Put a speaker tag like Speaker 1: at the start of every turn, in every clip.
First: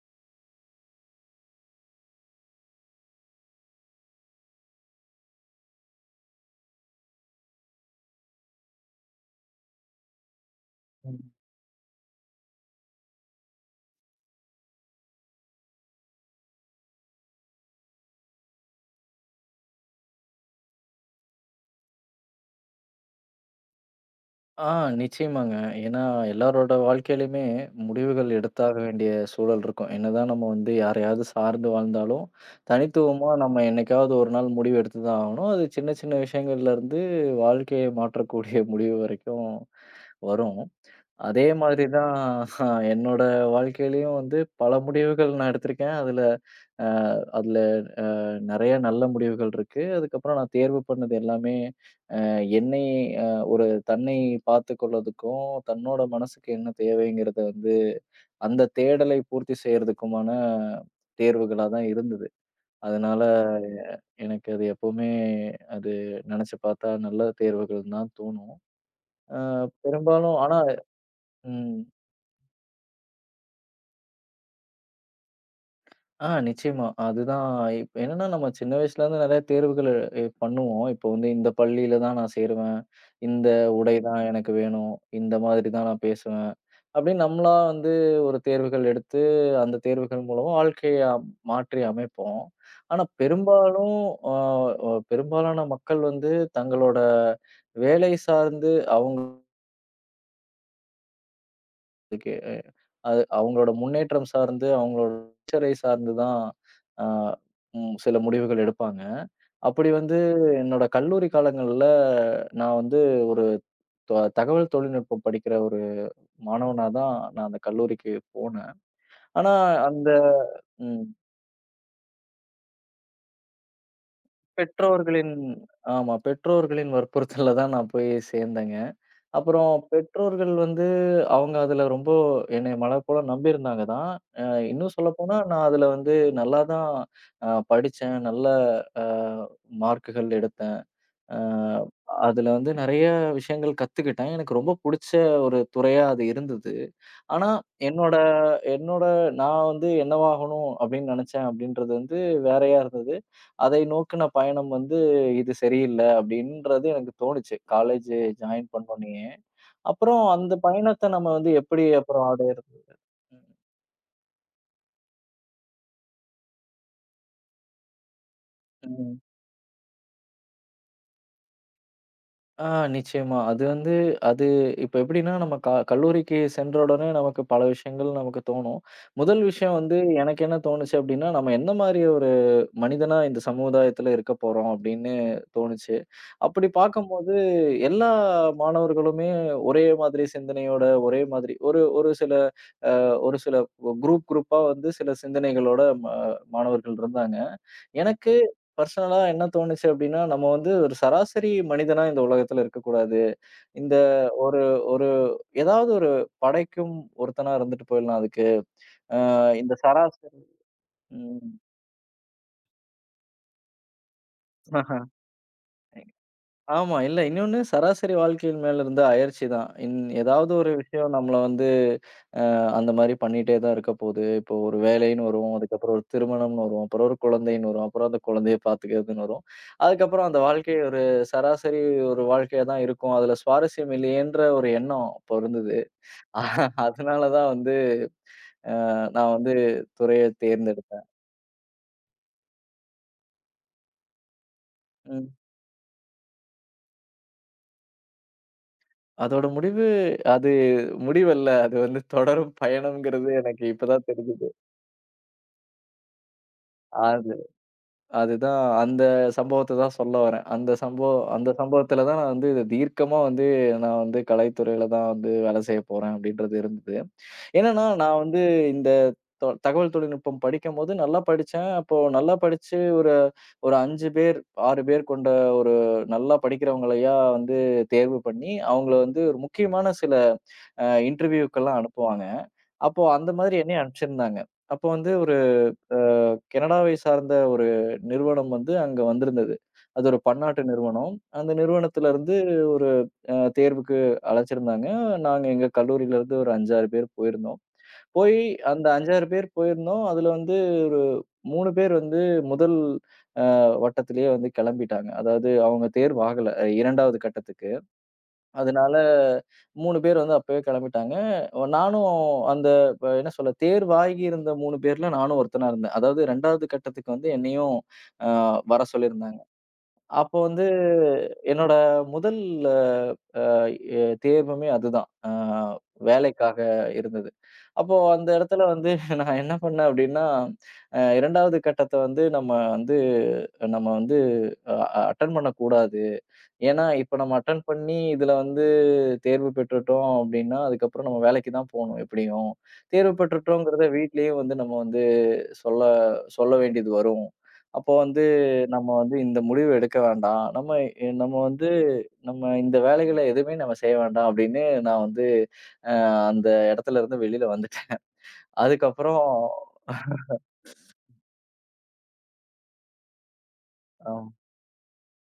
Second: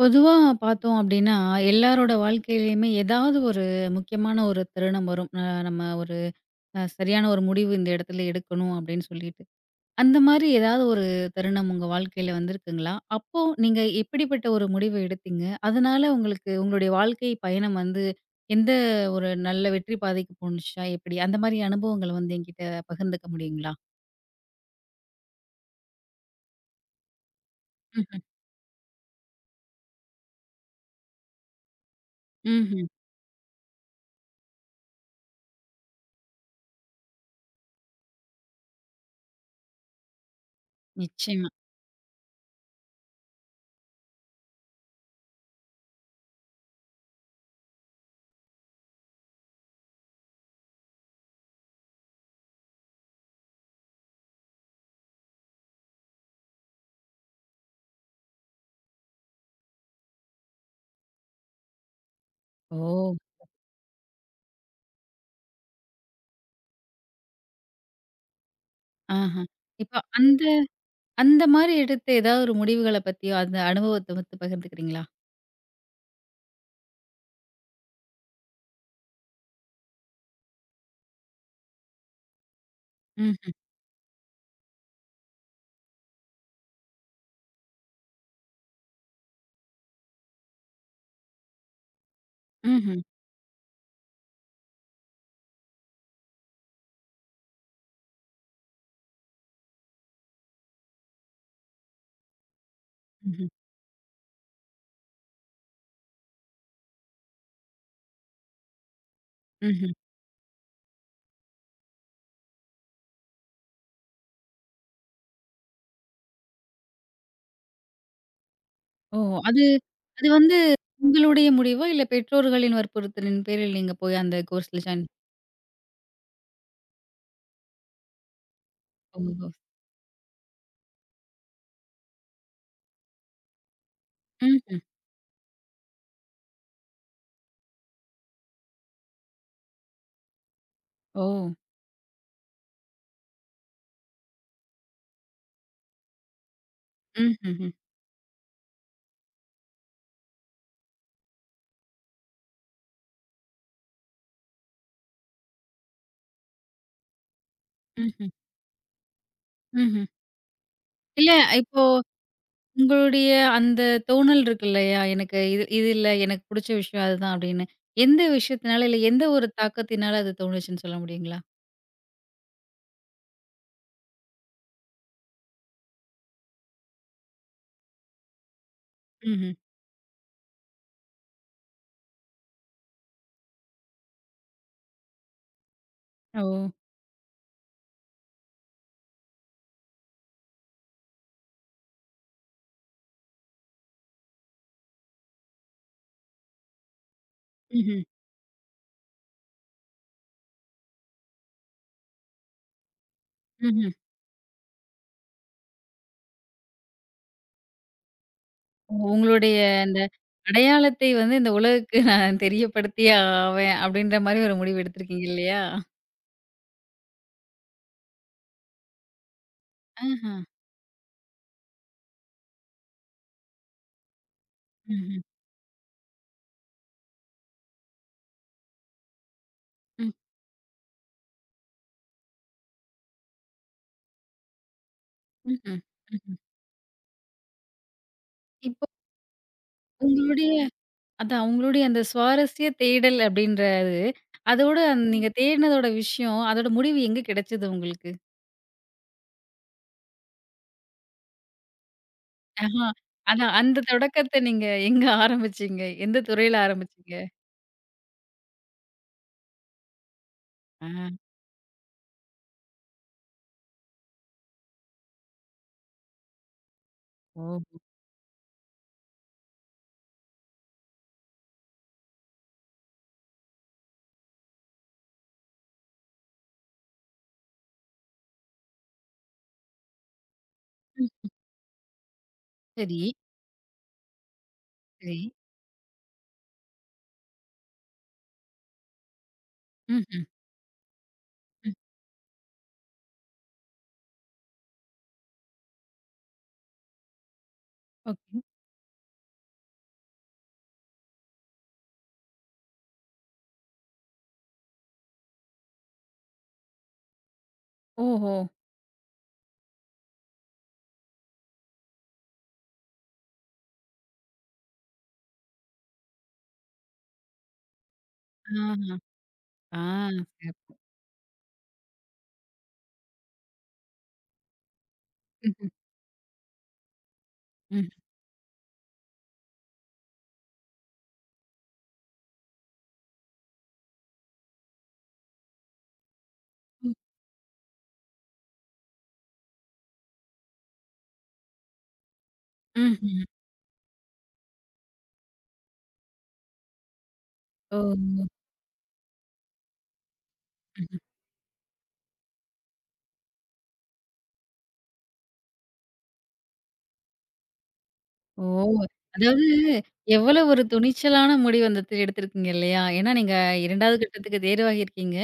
Speaker 1: பொதுவா பார்த்தோம் அப்படின்னா, எல்லாரோட வாழ்க்கையிலயுமே ஏதாவது ஒரு முக்கியமான ஒரு தருணம் வரும். நம்ம ஒரு சரியான ஒரு முடிவு இந்த இடத்துல எடுக்கணும் அப்படின்னு சொல்லிட்டு. அந்த மாரி ஏதாவது ஒரு
Speaker 2: ம்.
Speaker 1: தருணம் உங்க வாழ்க்கையில வந்திருக்குங்களா? அப்போ நீங்க எப்படிப்பட்ட ஒரு முடிவு எடுத்தீங்க? அதனால உங்களுக்கு உங்களுடைய வாழ்க்கை பயணம் வந்து எந்த ஒரு நல்ல வெற்றி பாதைக்கு போணுச்சா? எப்படி? அந்த மாரி அனுபவங்கள வந்து என்கிட்ட பகிர்ந்துக்க முடியுங்களா?
Speaker 2: ஆ நிச்சயமாங்க. ஏன்னா எல்லாரோட வாழ்க்கையிலயுமே
Speaker 1: ம்ஹ்ம்.
Speaker 2: முடிவுகள் எடுத்தாக வேண்டிய சூழல் இருக்கும். என்னதான் நம்ம வந்து யாரையாவது சார்ந்து வாழ்ந்தாலும்,
Speaker 1: ம்ஹ்ம்.
Speaker 2: தனித்துவமா நம்ம என்னைக்காவது ஒரு நாள் முடிவு எடுத்து தான் ஆகணும். அது சின்ன சின்ன விஷயங்கள்லேருந்து வாழ்க்கையை மாற்றக்கூடிய முடிவு வரைக்கும் வரும். அதே
Speaker 1: நிச்சயமா.
Speaker 2: மாதிரி தான் என்னோட வாழ்க்கையிலயும் வந்து பல முடிவுகள் நான் எடுத்திருக்கேன். அ அதில நெறைய நல்ல முடிவுகள் இருக்கு. அதுக்கப்புறம் நான் தேர்வு பண்ணது எல்லாமே என்னை அ ஒரு தன்னை பார்த்துக்கொள்றதுக்கும், தன்னோட மனசுக்கு என்ன தேவைங்கிறத வந்து, அந்த தேடலை பூர்த்தி செய்றதுக்குமான தேர்வுகளா தான் இருந்தது.
Speaker 1: ஓ!
Speaker 2: அதனால எனக்கு அது எப்பவுமே அது நெனச்சு பார்த்தா நல்ல தேர்வுகள் தான் தோணும்.
Speaker 1: ஆஹ.
Speaker 2: அ
Speaker 1: இப்ப
Speaker 2: பெரும்பாலும்
Speaker 1: அந்த
Speaker 2: ஆனா
Speaker 1: அந்த மாரி
Speaker 2: ம்.
Speaker 1: எடுத்த ஏதாவது ஒரு முடிவுகள பத்தியோ, அந்த அனுபவத்த பத்தி பகிர்ந்துக்கிறீங்களா?
Speaker 2: நிச்சயமா. அதுதான் இப்ப என்னன்னா, நம்ம சின்ன வயசுலேருந்து நெறைய தேர்வுகள் பண்ணுவோம். இப்போ வந்து இந்த பள்ளியில தான் நான் சேருவேன். இந்த
Speaker 1: ம்ஹ்ம்,
Speaker 2: உடை தான் எனக்கு வேணும். இந்த மாதிரி தான் நான் பேசுவேன். அப்படின்னு நம்மளா வந்து ஒரு தேர்வுகள் எடுத்து, அந்த தேர்வுகள் மூலமா வாழ்க்கைய மாற்றி அமைப்போம்.
Speaker 1: ம்ஹ்ம்,
Speaker 2: ஆனா பெரும்பாலும் அ அ பெரும்பாலான மக்கள் வந்து தங்களோட வேலை சார்ந்து அவங்க அது
Speaker 1: ம்ஹ்ம்,
Speaker 2: அவங்களோட முன்னேற்றம் சார்ந்து, அவங்களோட ஃபியூச்சரை சார்ந்து தான் அ ம் சில முடிவுகள் எடுப்பாங்க. அப்படி
Speaker 1: ம்ஹ்ம்.
Speaker 2: வந்து என்னோட கல்லூரி காலங்கள்ல நான் வந்து ஒரு த தகவல் தொழில்நுட்பம் படிக்கிற ஒரு மாணவனா தான் நான் அந்த கல்லூரிக்கு போனேன்.
Speaker 1: ஓ!
Speaker 2: ஆனா
Speaker 1: அது
Speaker 2: அந்த
Speaker 1: அது வந்து
Speaker 2: ம்.
Speaker 1: உங்களுடைய முடிவா? இல்ல பெற்றோர்களின் வற்புறுத்தலின் பேரில் நீங்க போய் அந்த கோர்ஸ்ல ஜாயின்
Speaker 2: பெற்றோர்களின் ஆமா. பெற்றோர்களின் வற்புறுத்தல்ல தான் நான் போய் சேர்ந்தேங்க.
Speaker 1: ஓஹோ!
Speaker 2: அப்புறம் பெற்றோர்கள் வந்து அவங்க அதுல ரொம்ப என்னைய மலர்போல நம்பியிருந்தாங்க தான். அ
Speaker 1: ம்ஹ்ம்.
Speaker 2: இன்னும் சொல்லப்போனா, நான் அதுல வந்து நல்லா தான் படிச்சேன். நல்ல அ மார்க்குகள் எடுத்தேன்.
Speaker 1: ஓ!
Speaker 2: அ அதுல வந்து நெறைய விஷயங்கள் கத்துக்கிட்டேன். எனக்கு ரொம்ப புடிச்ச ஒரு துறையா அது இருந்தது. ஆனா,
Speaker 1: ம்ஹ்ஹ்ம்,
Speaker 2: என்னோட என்னோட நான் வந்து என்னவாகணும் அப்படின்னு நினைச்சேன் அப்படின்றது வந்து வேறையா இருந்தது. அதை நோக்குன பயணம் வந்து இது சரியில்ல அப்படின்றது எனக்கு தோணுச்சு. காலேஜ்
Speaker 1: ம்ஹ்ம்,
Speaker 2: ஜாயின் பண்ணோனயே.
Speaker 1: ம்ஹ்ம்.
Speaker 2: அப்புறம் அந்த பயணத்த நம்ம
Speaker 1: இல்ல
Speaker 2: வந்து
Speaker 1: இப்போ
Speaker 2: எப்படி அப்புறம் அடையறது?
Speaker 1: உங்களுடைய
Speaker 2: ம்.
Speaker 1: அந்த தோணல் இருக்கு இல்லையா? எனக்கு இது இது இல்ல எனக்கு புடிச்ச விஷயம் அதுதான் அப்படின்னு. எந்த விஷயத்தினால, இல்ல
Speaker 2: ம்.
Speaker 1: எந்த ஒரு தாக்கத்தினால அது தோணுச்சுன்னு சொல்ல முடியுங்களா?
Speaker 2: ஆ நிச்சயமா. அது வந்து அது இப்ப எப்படின்னா, நம்ம கல்லூரிக்கு சென்ற உடனே நமக்கு பல விஷயங்கள் நமக்கு தோணும். முதல்
Speaker 1: ம்ஹ்ம்.
Speaker 2: விஷயம் வந்து எனக்கு என்ன தோணுச்சு அப்படின்னா, நம்ம எந்த மாரி ஒரு மனிதனா இந்த சமுதாயத்துல இருக்க போறோம் அப்படின்னு தோணுச்சு.
Speaker 1: ஓ!
Speaker 2: அப்படி பார்க்கும்போது எல்லா மாணவர்களுமே ஒரே மாதிரி சிந்தனையோட, ஒரே மாதிரி ஒரு ஒரு சில அ ஒரு சில குரூப் குரூப்பா வந்து சில சிந்தனைகளோட மாணவர்கள் இருந்தாங்க.
Speaker 1: ம்ஹ்ம்,
Speaker 2: எனக்கு பர்சனலா என்ன தோணுச்சு அப்டின்னா, நம்ம வந்து ஒரு சராசரி மனிதனா இந்த உலகத்துல இருக்கக்கூடாது.
Speaker 1: ம்ஹ்ம்.
Speaker 2: இந்த ஒரு ஒரு ஏதாவது ஒரு படைக்கும் ஒருத்தனா இருந்துட்டு போயிடலாம் அதுக்கு.
Speaker 1: உங்களுடைய
Speaker 2: இந்த
Speaker 1: அந்த
Speaker 2: சராசரி
Speaker 1: அடையாளத்தை வந்து இந்த உலகுக்கு நான் தெரியப்படுத்தியே ஆவேன் அப்படின்ற மாரி ஒரு முடிவு
Speaker 2: ம்.
Speaker 1: எடுத்திருக்கீங்க இல்லையா?
Speaker 2: ஆமா. இல்ல இன்னொன்னு சராசரி வாழ்க்கையின் மேல இருந்த அயர்ச்சி தான்.
Speaker 1: ஆஹா.
Speaker 2: ஏதாவது ஒரு விஷயம் நம்மள வந்து அ அந்த மாரி பண்ணிட்டே தான் இருக்க போது. இப்போ ஒரு
Speaker 1: ம்ஹ்ம்.
Speaker 2: வேலைன்னு வரும். அதுக்கப்புறம் ஒரு திருமணம்னு வரும். அப்புறம் ஒரு குழந்தைன்னு வரும். அப்புறம் அந்த குழந்தைய பார்த்துக்கிறதுன்னு வரும்.
Speaker 1: ம்.
Speaker 2: அதுக்கப்புறம் அந்த வாழ்க்கை ஒரு சராசரி ஒரு வாழ்க்கையா தான் இருக்கும். அதுல சுவாரஸ்யம் இல்லையேன்ற ஒரு எண்ணம் அப்போ இருந்தது.
Speaker 1: ம்ஹ்ம். ம்ஹ்ம்.
Speaker 2: அதனால தான் வந்து
Speaker 1: இப்போ
Speaker 2: நான் வந்து துறைய
Speaker 1: உங்களுடைய
Speaker 2: தேர்ந்தெடுத்தேன்.
Speaker 1: அதான் உங்களுடைய அந்த சுவாரஸ்ய தேடல் அப்படின்றது, அதோட அந்த
Speaker 2: ம்.
Speaker 1: நீங்க தேடினதோட விஷயம், அதோட முடிவு எங்க கிடைச்சது உங்களுக்கு?
Speaker 2: அதோட முடிவு அது முடிவல்ல. அது வந்து தொடரும்
Speaker 1: ஆஹா.
Speaker 2: பயணம்ங்கிறது
Speaker 1: அதான்
Speaker 2: எனக்கு
Speaker 1: அந்த
Speaker 2: இப்ப தான்
Speaker 1: தொடக்கத்த
Speaker 2: தெரிஞ்சது.
Speaker 1: நீங்க எங்க ஆரம்பிச்சீங்க? எந்த துறையில ஆரம்பிச்சீங்க?
Speaker 2: அது அதுதான் அந்த சம்பவத்த தான் சொல்ல வரேன். அந்த
Speaker 1: ஆ.
Speaker 2: சம்பவம் அந்த சம்பவத்துல தான் நான் வந்து இத தீர்க்கமா வந்து நான் வந்து கலைத்துறையில தான் வந்து வேலை செய்ய போறேன் அப்படின்றது இருந்தது.
Speaker 1: ஓஹோ!
Speaker 2: என்னன்னா, நான் வந்து இந்த தகவல் தொழில்நுட்பம் படிக்கும்போது நல்லா படிச்சேன். அப்போ நல்லா படிச்சு ஒரு ஒரு 5 பேர், 6 பேர் கொண்ட ஒரு நல்லா படிக்கிறவங்களையா வந்து தேர்வு பண்ணி, அவங்கள வந்து ஒரு முக்கியமான சில
Speaker 1: ம்.
Speaker 2: இன்டர்வியூக்கெல்லாம் அனுப்புவாங்க.
Speaker 1: சரி,
Speaker 2: அப்போ அந்த மாதிரி என்னையும் அனுப்பிச்சிருந்தாங்க. அப்போ வந்து
Speaker 1: சரி.
Speaker 2: அ கனடாவை சார்ந்த ஒரு நிறுவனம் வந்து அங்க வந்திருந்தது. அது ஒரு
Speaker 1: ம்ஹ்ம்.
Speaker 2: பன்னாட்டு நிறுவனம். அந்த
Speaker 1: ம்.
Speaker 2: நிறுவனத்திலருந்து ஒரு தேர்வுக்கு அழைச்சிருந்தாங்க. நாங்க எங்க கல்லூரியிலருந்து ஒரு 5, 6 பேர் போயிருந்தோம். போய்
Speaker 1: ஓகே.
Speaker 2: அந்த 5, 6 பேர் போயிருந்தோம். அதுல வந்து ஒரு 3 பேர் வந்து முதல் வட்டத்திலேயே வந்து கிளம்பிட்டாங்க. அதாவது அவங்க தேர்வு ஆகல 2வது கட்டத்துக்கு.
Speaker 1: ஓஹோ!
Speaker 2: அதனால 3 பேர் வந்து அப்பவே கிளம்பிட்டாங்க. நானும் அந்த என்ன சொல்ல தேர்வாகி இருந்த 3 பேர்ல நானும் ஒருத்தனா இருந்தேன். அதாவது 2வது கட்டத்துக்கு வந்து என்னையும் அ வர
Speaker 1: ஆஹா.
Speaker 2: சொல்லியிருந்தாங்க.
Speaker 1: ஆ.
Speaker 2: அப்போ வந்து
Speaker 1: சிறப்பு.
Speaker 2: என்னோட முதல் அ தேர்வுமே அதுதான்.
Speaker 1: ம்ஹ்ம்.
Speaker 2: வேலைக்காக இருந்தது.
Speaker 1: ம்.
Speaker 2: அப்போ அந்த இடத்துல வந்து நான் என்ன பண்ணேன் அப்படின்னா, அ 2வது கட்டத்த வந்து நம்ம வந்து நம்ம வந்து அ அட்டெண்ட் பண்ணக்கூடாது. ஏன்னா
Speaker 1: ம்.
Speaker 2: இப்ப நம்ம அட்டெண்ட் பண்ணி இதுல வந்து தேர்வு பெற்றுட்டோம் அப்படின்னா, அதுக்கப்புறம் நம்ம வேலைக்கு தான் போணும் எப்படியும். தேர்வு
Speaker 1: ம்ஹ்ம்.
Speaker 2: பெற்றுட்டோங்கிறத வீட்லயே வந்து நம்ம வந்து சொல்ல சொல்ல வேண்டியது வரும்.
Speaker 1: ஓ!
Speaker 2: அப்போ வந்து நம்ம வந்து இந்த முடிவு எடுக்க வேண்டாம். நம்ம
Speaker 1: ம்ஹ்ம்.
Speaker 2: நம்ம வந்து நம்ம இந்த வேலைகள எதுவுமே நம்ம செய்ய வேண்டாம் அப்படின்னு நான் வந்து அ அந்த இடத்துல இருந்து வெளியில வந்துட்டேன்.
Speaker 1: ஓ!
Speaker 2: அதுக்கப்புறம்
Speaker 1: அதாவது எவ்வளவு ஒரு துணிச்சலான முடிவு அந்த இடத்துல எடுத்திருக்கீங்க இல்லையா? ஏன்னா நீங்க 2வது
Speaker 2: அ
Speaker 1: கட்டத்துக்கு தேர்வாகியிருக்கீங்க.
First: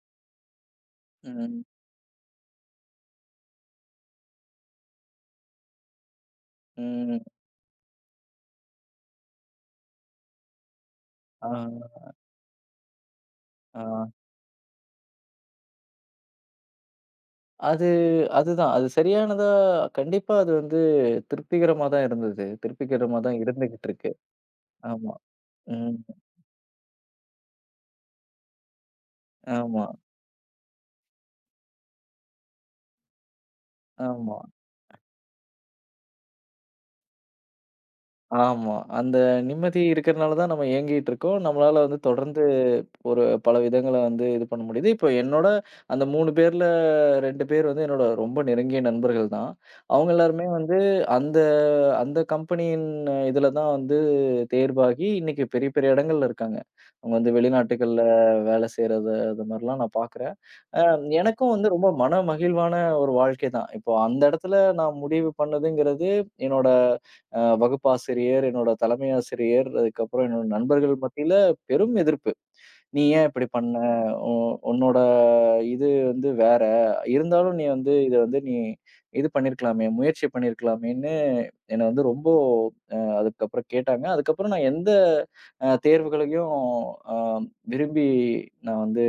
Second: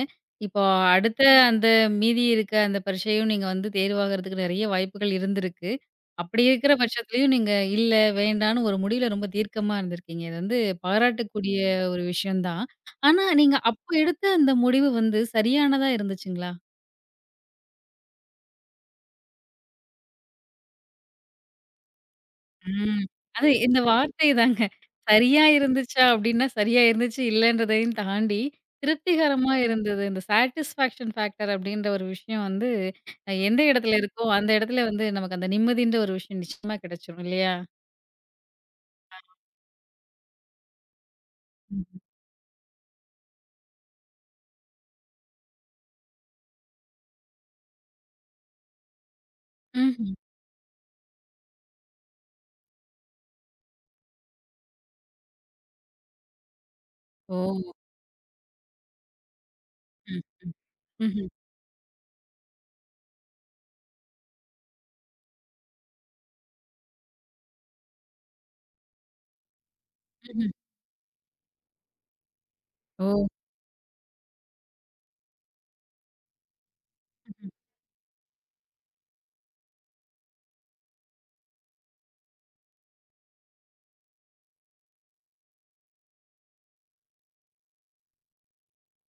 Speaker 1: இப்போ அடுத்த
Speaker 2: ம்.
Speaker 1: அந்த மீதி இருக்க அந்த பரீட்சையும் நீங்க வந்து தேர்வாகறதுக்கு நெறைய வாய்ப்புகள் இருந்திருக்கு. அப்படி இருக்கிற
Speaker 2: ம்.
Speaker 1: பட்சத்துலயும் நீங்க இல்ல, வேண்டான்னு ஒரு முடிவுல ரொம்ப தீர்க்கமா இருந்திருக்கீங்க. இது வந்து
Speaker 2: ஆ,
Speaker 1: பாராட்டக்கூடிய ஒரு விஷயம் தான். ஆனா நீங்க
Speaker 2: ஆ.
Speaker 1: அப்ப எடுத்த அந்த முடிவு வந்து சரியானதா இருந்துச்சுங்களா?
Speaker 2: அது அதுதான். அது சரியானதா கண்டிப்பா அது வந்து திருப்திகரமா தான் இருந்தது.
Speaker 1: ம்.
Speaker 2: திருப்திகரமா தான்
Speaker 1: அது இந்த
Speaker 2: இருந்துகிட்டு இருக்கு.
Speaker 1: வார்த்தை தாங்க.
Speaker 2: ஆமா.
Speaker 1: சரியா
Speaker 2: ம்.
Speaker 1: இருந்துச்சா அப்டின்னா, சரியா இருந்துச்சு இல்லன்றதையும் தாண்டி, திருப்திகரமா
Speaker 2: ஆமா,
Speaker 1: இருந்தது. இந்த சாட்டிஸ்ஃபேக்ஷன் ஃபேக்டர் அப்டின்ற ஒரு விஷயம் வந்து, எந்த இடத்துல இருக்கோ,
Speaker 2: ஆமா,
Speaker 1: அந்த இடத்துல வந்து நமக்கு அந்த நிம்மதின்ற ஒரு விஷயம் நிச்சயமா கிடைச்சிரும் இல்லையா?
Speaker 2: ஆமா. அந்த நிம்மதி இருக்கிறனால தான் நம்ம ஏங்கிட்டு இருக்கோம். நம்மளால வந்து
Speaker 1: ம்.
Speaker 2: தொடர்ந்து ஒரு பல விதங்கள வந்து இது பண்ண முடியுது. இப்போ என்னோட அந்த 3 பேர்ல 2 பேர் வந்து என்னோட ரொம்ப நெருங்கிய நண்பர்கள் தான். அவங்க
Speaker 1: ம்ஹ்ம்.
Speaker 2: எல்லாருமே வந்து அந்த அந்த கம்பெனியின் இதுல தான் வந்து தேர்வாகி இன்னைக்கு பெரிய பெரிய இடங்கள்ல இருக்காங்க. அவங்க வந்து
Speaker 1: ஓ!
Speaker 2: வெளிநாட்டுகள்ல வேலை செய்றது அது மாரிலாம் நான்
Speaker 1: ம்.
Speaker 2: பார்க்குறேன். அ
Speaker 1: ம்ஹ்ம்.
Speaker 2: எனக்கும் வந்து ரொம்ப மன மகிழ்வான ஒரு வாழ்க்கை தான். இப்போ அந்த இடத்துல நான் முடிவு பண்ணதுங்கிறது, என்னோட வகுப்பாசிரியர், என்னோட தலைமை ஆசிரியர், அதுக்கப்புறம் என்னோட
Speaker 1: ம்ஹ்ம்.
Speaker 2: நண்பர்கள் மத்தியில பெரும் எதிர்ப்பு. "நீ
Speaker 1: ஓ!
Speaker 2: ஏன் இப்படி பண்ண? உ உன்னோட இது வந்து வேற.
Speaker 1: ம்ஹ்ம்.
Speaker 2: இருந்தாலும் நீ வந்து இத வந்து நீ இது பண்ணியிருக்கலாமே, முயற்சி பண்ணியிருக்கலாமேன்னு" என்னை வந்து ரொம்ப அதுக்கப்புறம் கேட்டாங்க. அதுக்கப்புறம் நான் எந்த தேர்வுகளையும் அ விரும்பி நான் வந்து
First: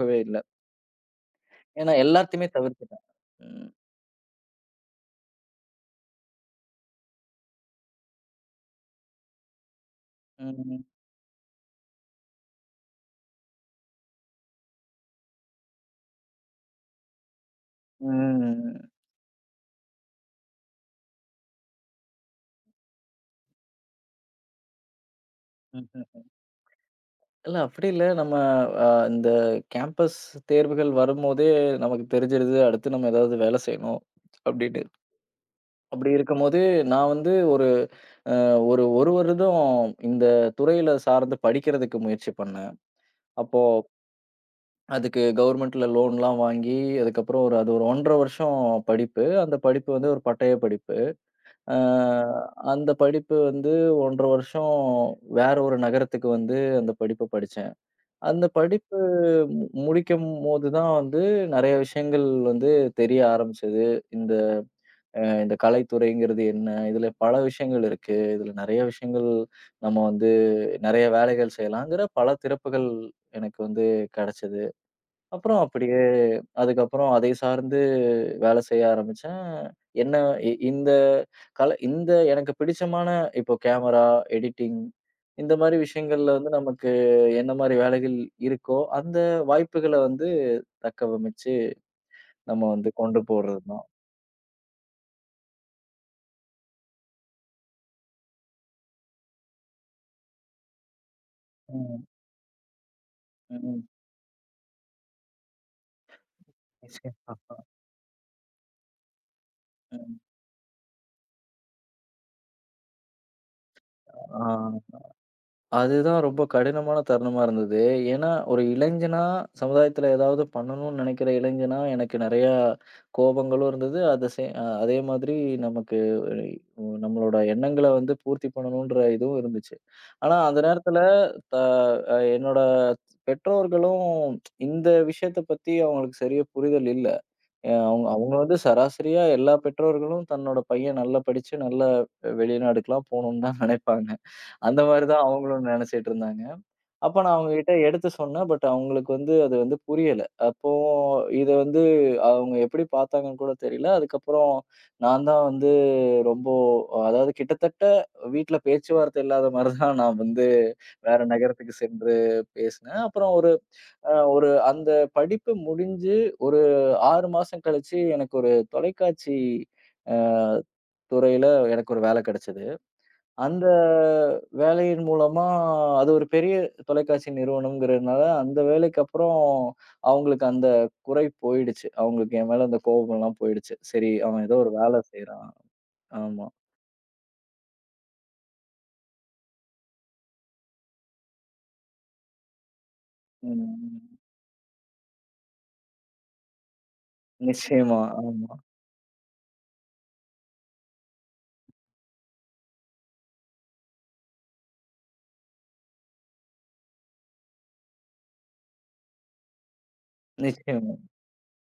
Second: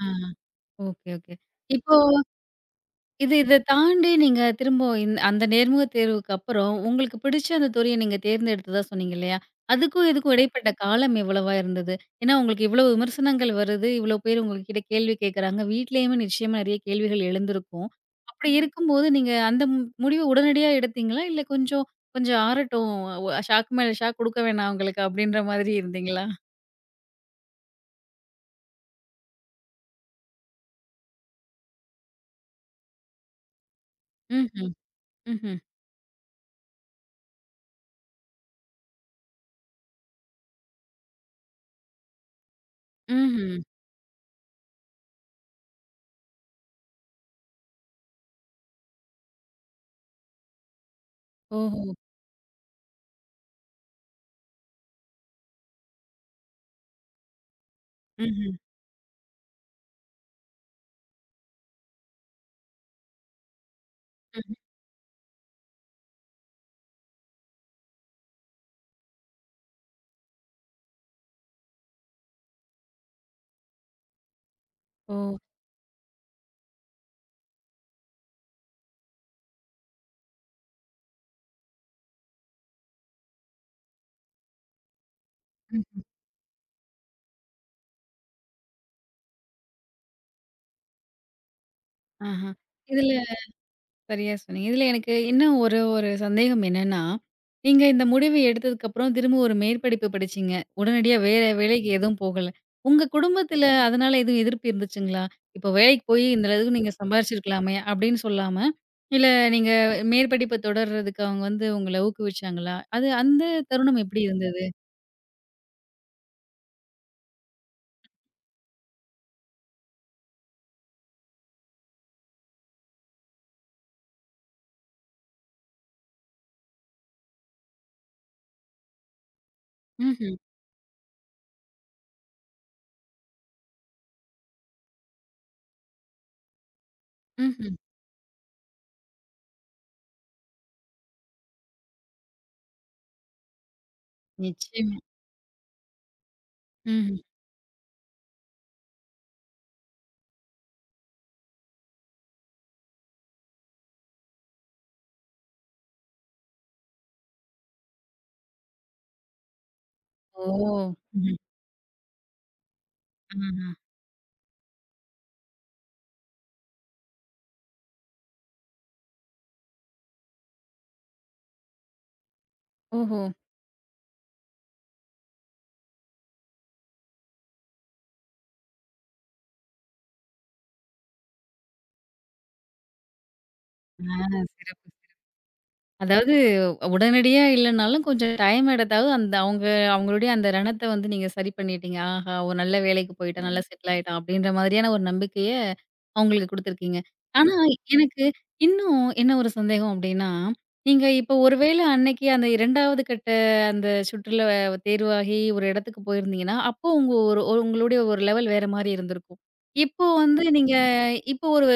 Speaker 1: ஆ.
Speaker 2: இல்ல.
Speaker 1: Okay, okay.
Speaker 2: ஏன்னா
Speaker 1: இப்போ
Speaker 2: எல்லாத்தையுமே தவிர்த்துட்டேன்.
Speaker 1: இது இத
Speaker 2: ம்,
Speaker 1: தாண்டி நீங்க திரும்ப இந்த அந்த நேர்முக தேர்வுக்கு அப்புறம், உங்களுக்கு பிடிச்ச அந்த துறைய நீங்க தேர்ந்தெடுத்ததா சொன்னீங்க இல்லையா? அதுக்கும் இதுக்கும் இடைப்பட்ட
Speaker 2: ம்,
Speaker 1: காலம் எவ்வளவா இருந்தது? ஏன்னா, உங்களுக்கு இவ்வளவு விமர்சனங்கள் வருது, இவ்வளோ பேர் உங்ககிட்ட கேள்வி கேட்குறாங்க. வீட்லயுமே நிச்சயமா நெறைய கேள்விகள் எழுந்திருக்கும். அப்படி
Speaker 2: ம்,
Speaker 1: இருக்கும்போது நீங்க அந்த முடிவு உடனடியா எடுத்தீங்களா? இல்ல கொஞ்சம் கொஞ்சம் ஆறட்டும், ஷாக்கு மேல ஷாக் குடுக்க வேணாம் அவங்களுக்கு அப்படின்ற மாதிரி இருந்தீங்களா?
Speaker 2: ம்ஹ்ம். இல்ல அப்படி இல்ல. நம்ம அ இந்த கேம்பஸ் தேர்வுகள் வரும்போதே நமக்கு தெரிஞ்சிருது. அடுத்து நம்ம ஏதாவது வேலை செய்யணும்
Speaker 1: ம்ஹ்ம்.
Speaker 2: அப்படின்னு.
Speaker 1: ம்ஹ்ம்.
Speaker 2: அப்படி இருக்கும்போது நான் வந்து ஒரு 1 வருடம் இந்த துறையில சார்ந்து படிக்கிறதுக்கு முயற்சி பண்ணேன்.
Speaker 1: ம்ஹ்ம்.
Speaker 2: அப்போ அதுக்கு கவர்மெண்ட்ல லோன்லாம் வாங்கி, அதுக்கப்புறம் ஒரு 1 1/2 வருஷம் படிப்பு. அந்த படிப்பு வந்து ஒரு பட்டய படிப்பு. அ
Speaker 1: ஓஹோ!
Speaker 2: அந்த படிப்பு வந்து 1 1/2 வருஷம் வேற ஒரு நகரத்துக்கு வந்து அந்த படிப்ப படிச்சேன். அந்த
Speaker 1: ம்ஹ்ம்.
Speaker 2: படிப்பு முடிக்கும்போது தான் வந்து நெறைய விஷயங்கள் வந்து தெரிய ஆரம்பிச்சது. இந்த
Speaker 1: ம்ஹ்ம்.
Speaker 2: இந்த கலைத்துறைங்கிறது என்ன? இதுல பல விஷயங்கள் இருக்கு. இதுல நெறைய விஷயங்கள் நம்ம வந்து நெறைய வேலைகள் செய்யலாங்கிற பல திறப்புகள் எனக்கு வந்து கெடைச்சது.
Speaker 1: ஓ!
Speaker 2: அப்புறம் அப்படியே அதுக்கப்புறம் அதை சார்ந்து வேலை செய்ய ஆரம்பிச்சேன். என்ன இ இந்த கல இந்த எனக்கு பிடிச்சமான இப்போ கேமரா, எடிட்டிங் இந்த மாரி
Speaker 1: ம்.
Speaker 2: விஷயங்கள்ல வந்து நமக்கு என்ன மாரி வேலைகள் இருக்கோ, அந்த வாய்ப்புகள வந்து தக்கவமிச்சு
Speaker 1: ஆஹா.
Speaker 2: நம்ம வந்து
Speaker 1: இதுல
Speaker 2: கொண்டு போறது தான்.
Speaker 1: சரியா சொன்னீங்க. இதில எனக்கு இன்னும் ஒரு ஒரு சந்தேகம் என்னன்னா, நீங்க இந்த முடிவு எடுத்ததுக்கப்புறம் திரும்ப ஒரு மேற்படிப்பு படிச்சீங்க. உடனடியா வேற வேலைக்கு
Speaker 2: ம்,
Speaker 1: எதுவும் போகல. உங்க குடும்பத்தில
Speaker 2: ம்.
Speaker 1: அதனால எதுவும் எதிர்ப்பு இருந்துச்சுங்களா? "இப்போ வேலைக்கு போய் இந்த அளவுக்கு நீங்க
Speaker 2: நிச்சயமா.
Speaker 1: சம்பாரிச்சிருக்கலாமே" அப்படின்னு சொல்லாம, இல்ல நீங்க
Speaker 2: ம்.
Speaker 1: மேற்படிப்ப தொடர்றதுக்கு அவங்க வந்து உங்கள ஊக்குவிச்சாங்களா? அது அந்த தருணம் எப்படி
Speaker 2: ஆ.
Speaker 1: இருந்தது?
Speaker 2: அதுதான் ரொம்ப கடினமான தருணமா இருந்தது. ஏன்னா, ஒரு இளைஞனா சமுதாயத்துல ஏதாவது பண்ணணும்னு நெனைக்கிற இளைஞனா, எனக்கு நெறையா கோபங்களும் இருந்தது. அத சே அ அதே மாதிரி நமக்கு ஒரு நம்மளோட எண்ணங்கள வந்து பூர்த்தி பண்ணணுன்ற இதுவும் இருந்துச்சு.
Speaker 1: ம்ஹ்ம்,
Speaker 2: ஆனா, அந்த நேரத்துல த அ என்னோட பெற்றோர்களும் இந்த விஷயத்த பத்தி அவங்களுக்கு சரியா புரிதல் இல்ல.
Speaker 1: ம்ஹ்ம்.
Speaker 2: அவங்க அவங்க வந்து சராசரியா எல்லா பெற்றோர்களும் தன்னோட பையன் நல்லா படிச்சு, நல்ல வெளிநாடுக்குலாம் போணும்னு தான் நெனைப்பாங்க. அந்த
Speaker 1: நிச்சயமா.
Speaker 2: மாரி தான் அவங்களும் நெனச்சிட்டு இருந்தாங்க. அப்ப
Speaker 1: ம்ஹ்ம்.
Speaker 2: நான் அவங்ககிட்ட எடுத்து சொன்னேன். பட் அவங்களுக்கு வந்து அது வந்து புரியல. அப்போ இத வந்து அவங்க எப்படி பார்த்தாங்கன்னு கூட தெரியல. அதுக்கப்புறம் நான் தான் வந்து ரொம்ப அதாவது கிட்டத்தட்ட வீட்ல பேச்சுவார்த்தை இல்லாத மாரி தான் நான்
Speaker 1: ஓ!
Speaker 2: வந்து வேற
Speaker 1: ம்ஹ்ம்.
Speaker 2: நகரத்துக்கு சென்று பேசினேன். அப்புறம் ஒரு
Speaker 1: ஆஹ.
Speaker 2: அ ஒரு அந்த படிப்பு முடிஞ்சு ஒரு 6 மாசம் கழிச்சு எனக்கு ஒரு தொலைக்காட்சி அ துறையில எனக்கு ஒரு வேல கெடைச்சது.
Speaker 1: ஓஹோ!
Speaker 2: அந்த வேலையின் மூலமா அது ஒரு பெரிய தொலைக்காட்சி நிறுவனம்ங்கிறதுனால, அந்த வேலைக்கப்புறம் அவங்களுக்கு அந்த குறை போயிடுச்சு. அவங்களுக்கு என் மேல அந்த கோபம்லாம் போயிடுச்சு.
Speaker 1: ஆ
Speaker 2: சரி, அவன் ஏதோ ஒரு
Speaker 1: சிறப்பு.
Speaker 2: வேலை செய்றான்.
Speaker 1: அதாவது
Speaker 2: ஆமா.
Speaker 1: உடனடியா இல்லனாலும் கொஞ்சம் டைம் எடுத்தாவது அந்த அவங்க அவங்களுடைய அந்த ரணத்த வந்து நீங்க சரி பண்ணிட்டீங்க. ஆஹா! ஒரு நல்ல வேலைக்கு போயிட்டான், நல்லா ம். செட்டில் ஆயிட்டான்
Speaker 2: ம்.
Speaker 1: அப்படின்ற மாதிரியான ஒரு நம்பிக்கைய அவங்களுக்கு குடுத்துருக்கீங்க. ஆனா ஆமா.
Speaker 2: நிச்சயமா.
Speaker 1: எனக்கு
Speaker 2: ஆமா.
Speaker 1: இன்னும் என்ன ஒரு சந்தேகம் அப்படின்னா, நீங்க இப்போ ஒருவேள அன்னைக்கு அந்த 2வது கட்ட அந்த சுற்றுல தேர்வாகி ஒரு இடத்துக்கு போயிருந்தீங்கன்னா, அப்போ உங்க ஒரு ஒரு- உங்களுடைய ஒரு லெவல் வேற மாரி இருந்திருக்கும். இப்போ வந்து நீங்க
Speaker 2: நிச்சயமா.
Speaker 1: இப்போ ஒரு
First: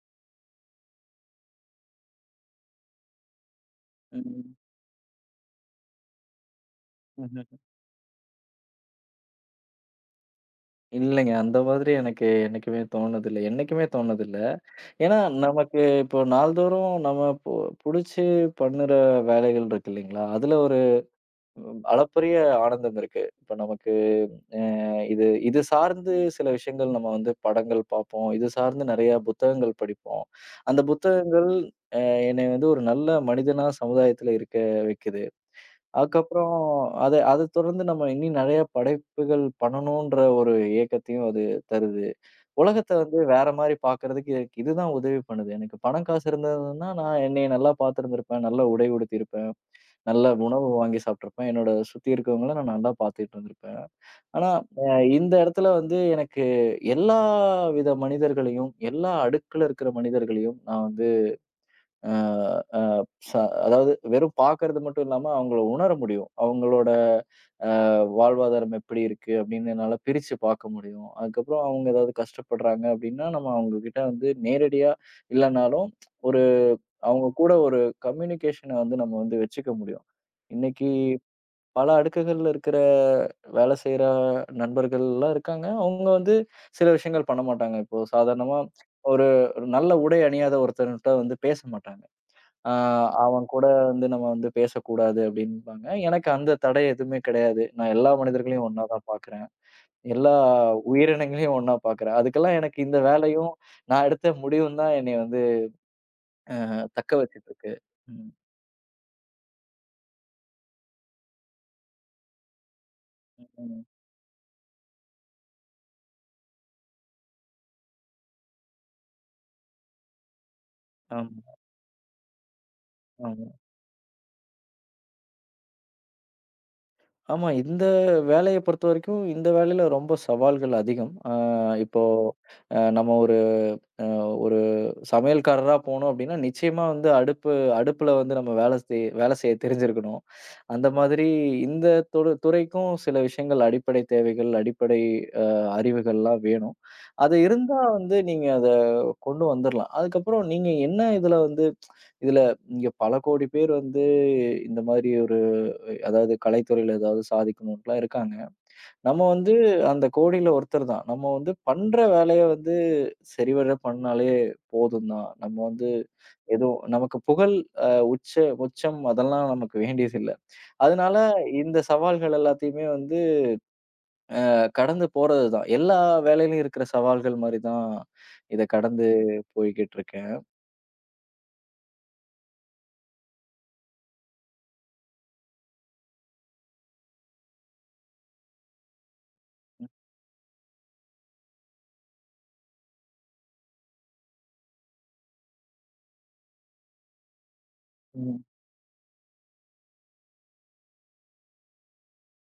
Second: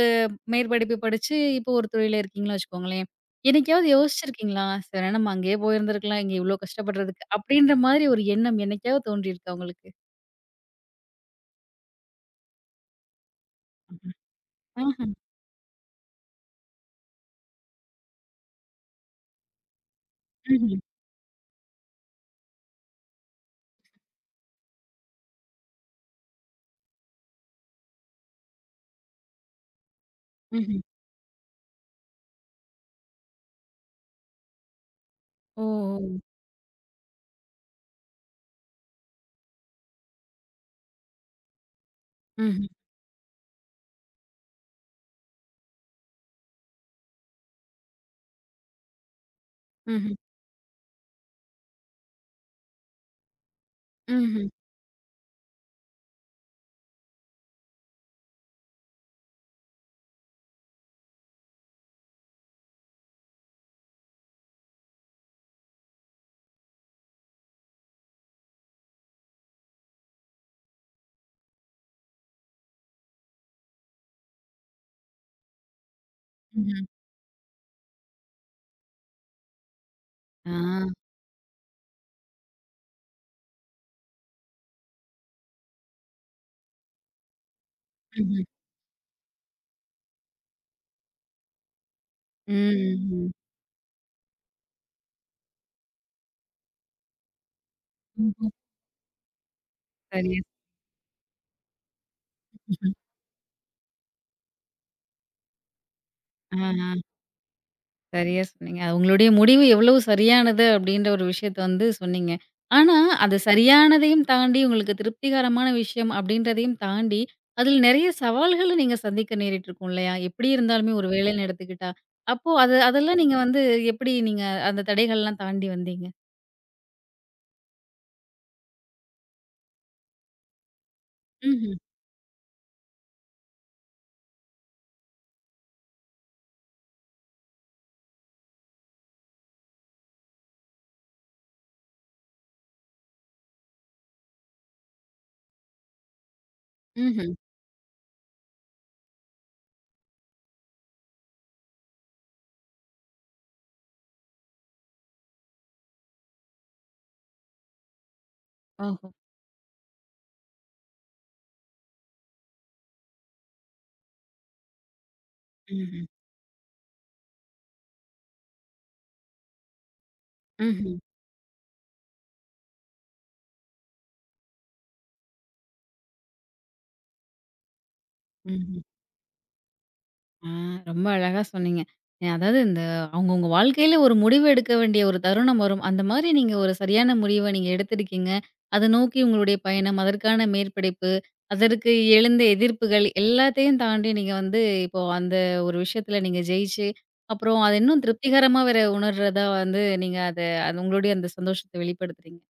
Speaker 1: மேற்படிப்பு படிச்சு இப்போ ஒரு துறையில இருக்கீங்கன்னு வச்சுக்கோங்களேன். என்னைக்காவது
Speaker 2: ம்.
Speaker 1: யோசிச்சிருக்கீங்களா? "சரி நம்ம அங்கேயே போயிருந்திருக்கலாம். இங்க இவ்ளோ கஷ்டப்படுறதுக்கு."
Speaker 2: ம்ஹ்ம்.
Speaker 1: அப்படின்ற மாரி ஒரு எண்ணம் என்னைக்காவது தோன்றியிருக்கா உங்களுக்கு?
Speaker 2: இல்லைங்க. அந்த மாதிரி எனக்கு என்னைக்குமே தோணுதில்ல. என்னைக்குமே தோணுதில்ல.
Speaker 1: ஆஹ.
Speaker 2: ஏன்னா, நமக்கு இப்போ நாள்தோறும் நம்ம புடிச்சு பண்ணுற வேலைகள் இருக்கு இல்லைங்களா? அதுல
Speaker 1: ம்ஹ்ம்.
Speaker 2: ஒரு அளப்பரிய ஆனந்தம் இருக்கு. இப்ப நமக்கு இது இது சார்ந்து சில விஷயங்கள் நம்ம வந்து படங்கள் பார்ப்போம். இது சார்ந்து நெறைய புத்தகங்கள் படிப்போம். அந்த
Speaker 1: ம்ஹ்ம்.
Speaker 2: புத்தகங்கள் அ என்னை வந்து ஒரு நல்ல மனிதனா சமுதாயத்துல இருக்க வைக்குது.
Speaker 1: ஓ! ஓ!
Speaker 2: அதுக்கப்புறம் அத அத தொடர்ந்து நம்ம இன்னும் நெறைய படைப்புகள் பண்ணணுன்ற ஒரு ஏக்கத்தையும் அது தருது.
Speaker 1: ம்ஹ்ம்.
Speaker 2: உலகத்த வந்து வேற மாரி பார்க்கறதுக்கு எனக்கு இதுதான் உதவி பண்ணுது. எனக்கு பணம் காசு இருந்ததுன்னா, நான் என்னைய நல்லா பார்த்திருந்திருப்பேன். நல்ல உடை உடுத்தியிருப்பேன்.
Speaker 1: ம்ஹ்ம்.
Speaker 2: நல்ல உணவு வாங்கி சாப்பிட்டுருப்பேன். என்னோட சுத்தி இருக்கவங்கள நான் நல்லா பார்த்துட்டு இருந்திருப்பேன்.
Speaker 1: ம்ஹ்ம்.
Speaker 2: ஆனா, அ இந்த இடத்துல வந்து எனக்கு எல்லா வித மனிதர்களையும், எல்லா அடுக்குல இருக்கிற மனிதர்களையும் நான் வந்து அ அ ச அதாவது வெறும் பார்க்கறது மட்டும் இல்லாம அவங்கள உணர முடியும். அவங்களோட அ வாழ்வாதாரம் எப்படி இருக்கு அப்படின்னு என்னால பிரிச்சு பார்க்க முடியும். அதுக்கப்புறம் அவங்க ஏதாவது கஷ்டப்படுறாங்க அப்படின்னா, நம்ம அவங்க கிட்ட வந்து நேரடியா இல்லனாலும் ஒரு
Speaker 1: ம்ஹ்ம்.
Speaker 2: அவங்க கூட ஒரு கம்யூனிகேஷன வந்து நம்ம வந்து வச்சுக்க முடியும்.
Speaker 1: ஆ.
Speaker 2: இன்னைக்கு பல அடுக்குகள்ல இருக்கிற வேலை செய்ற நண்பர்கள்லாம் இருக்காங்க. அவங்க வந்து சில விஷயங்கள் பண்ண மாட்டாங்க. இப்போ
Speaker 1: ம்ஹ்ம்.
Speaker 2: சாதாரணமா ஒரு ஒரு நல்ல உடை அணியாத ஒருத்தன்ட்ட வந்து பேச மாட்டாங்க. ஆ
Speaker 1: ம்.
Speaker 2: அவன் கூட வந்து நம்ம வந்து பேசக்கூடாது அப்டின்பாங்க. எனக்கு அந்த தடை எதுவுமே கிடையாது. நான் எல்லா
Speaker 1: ம்ஹ்ம்.
Speaker 2: மனிதர்களையும் ஒண்ணா தான் பார்க்குறேன். எல்லா
Speaker 1: சரியா.
Speaker 2: உயிரினங்களையும் ஒண்ணா பார்க்குறேன். அதுக்கெல்லாம் எனக்கு
Speaker 1: ம்ஹ்ம்.
Speaker 2: இந்த வேலையும், நான் எடுத்த முடிவும் தான் என்னைய வந்து
Speaker 1: ஆ.
Speaker 2: தக்க வச்சுட்டு இருக்கு. ம்.
Speaker 1: சரியா சொன்னீங்க. அது உங்களுடைய முடிவு எவ்வளவு சரியானது அப்படின்ற ஒரு விஷயத்த வந்து சொன்னீங்க. ஆனா, அது
Speaker 2: ம்.
Speaker 1: சரியானதையும் தாண்டி, உங்களுக்கு திருப்திகரமான விஷயம் அப்படின்றதையும் தாண்டி, அதில நெறைய சவால்கள நீங்க சந்திக்க நேரிட்டுருக்கும் இல்லையா? எப்படி இருந்தாலுமே ஒரு வேலைன்னு
Speaker 2: ஆமா,
Speaker 1: எடுத்துக்கிட்டா, அப்போ அது அதெல்லாம் நீங்க
Speaker 2: ஆமா.
Speaker 1: வந்து எப்படி நீங்க அந்த தடைகள்லாம் தாண்டி வந்தீங்க?
Speaker 2: ஆமா. இந்த வேலைய பொறுத்தவரைக்கும், இந்த வேலையில ரொம்ப சவால்கள் அதிகம்.
Speaker 1: ம்ஹ்ம்,
Speaker 2: இப்போ நம்ம அ ஒரு சமையல்காரரா போனோம் அப்டின்னா, நிச்சயமா வந்து அடுப்புல வந்து நம்ம வேல செய்ய தெரிஞ்சிருக்கணும். அந்த மாதிரி இந்த தொடு துறைக்கும் சில விஷயங்கள் அடிப்படை தேவைகள், அடிப்படை அ அறிவுகள்லாம் வேணும்.
Speaker 1: ம்ஹ்ம்.
Speaker 2: அது இருந்தா வந்து நீங்க அத கொண்டு வந்துரலாம். அதுக்கப்புறம் நீங்க என்ன இதுல வந்து இதுல இங்க பல கோடி பேர் வந்து இந்த மாரி ஒரு அதாவது கலைத்துறையில ஏதாவது சாதிக்கணுன்ட்டுலாம் இருக்காங்க.
Speaker 1: ஓஹோ!
Speaker 2: நம்ம வந்து அந்த கோடியில ஒருத்தர் தான். நம்ம வந்து பண்ற வேலைய வந்து சரிவர பண்ணாலே போதும் தான். நம்ம வந்து
Speaker 1: ம்ஹ்ம்,
Speaker 2: எதுவும் நமக்கு புகழ், அ உச்ச உச்சம் அதெல்லாம் நமக்கு வேண்டியதில்ல.
Speaker 1: ம்ஹ்ம்,
Speaker 2: அதனால இந்த சவால்கள் எல்லாத்தையுமே வந்து கடந்து போறது தான். எல்லா வேலையிலும் இருக்கிற சவால்கள் மாரி தான் இத
Speaker 1: ம்ஹ்ம்.
Speaker 2: கடந்து போய்க்கிட்டு இருக்கேன்.
Speaker 1: ஆ, ரொம்ப அழகா சொன்னீங்க. அதாவது இந்த அவங்கவங்க வாழ்க்கையில ஒரு முடிவு எடுக்க வேண்டிய ஒரு தருணம் வரும். அந்த மாரி நீங்க ஒரு சரியான முடிவ நீங்க எடுத்திருக்கீங்க. அத நோக்கி உங்களுடைய பயணம், அதற்கான மேற்படிப்பு, அதற்கு எழுந்த எதிர்ப்புகள் எல்லாத்தையும் தாண்டி நீங்க வந்து இப்போ அந்த ஒரு விஷயத்துல நீங்க ஜெயிச்சு, அப்புறம் அது இன்னும்
Speaker 2: ம்.
Speaker 1: திருப்திகரமா வேற உணர்றதா வந்து நீங்க அத அது உங்களுடைய அந்த சந்தோஷத்த வெளிப்படுத்துறீங்க.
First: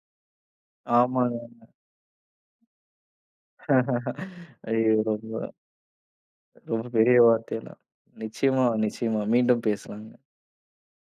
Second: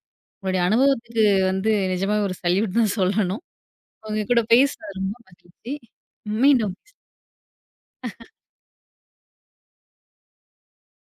Speaker 1: உங்களுடைய அனுபவத்துக்கு
Speaker 2: ஆமாங்க.
Speaker 1: வந்து நிஜமாவே ஒரு சல்யூட் தான் சொல்லணும். உங்க கூட
Speaker 2: ஐயோ!
Speaker 1: பேசுனது ரொம்ப
Speaker 2: ரொம்ப
Speaker 1: மகிழ்ச்சி.
Speaker 2: ரொம்ப
Speaker 1: மீண்டும்
Speaker 2: பெரிய வார்த்தையெல்லாம். நிச்சயமா, நிச்சயமா. மீண்டும் பேசலாங்க.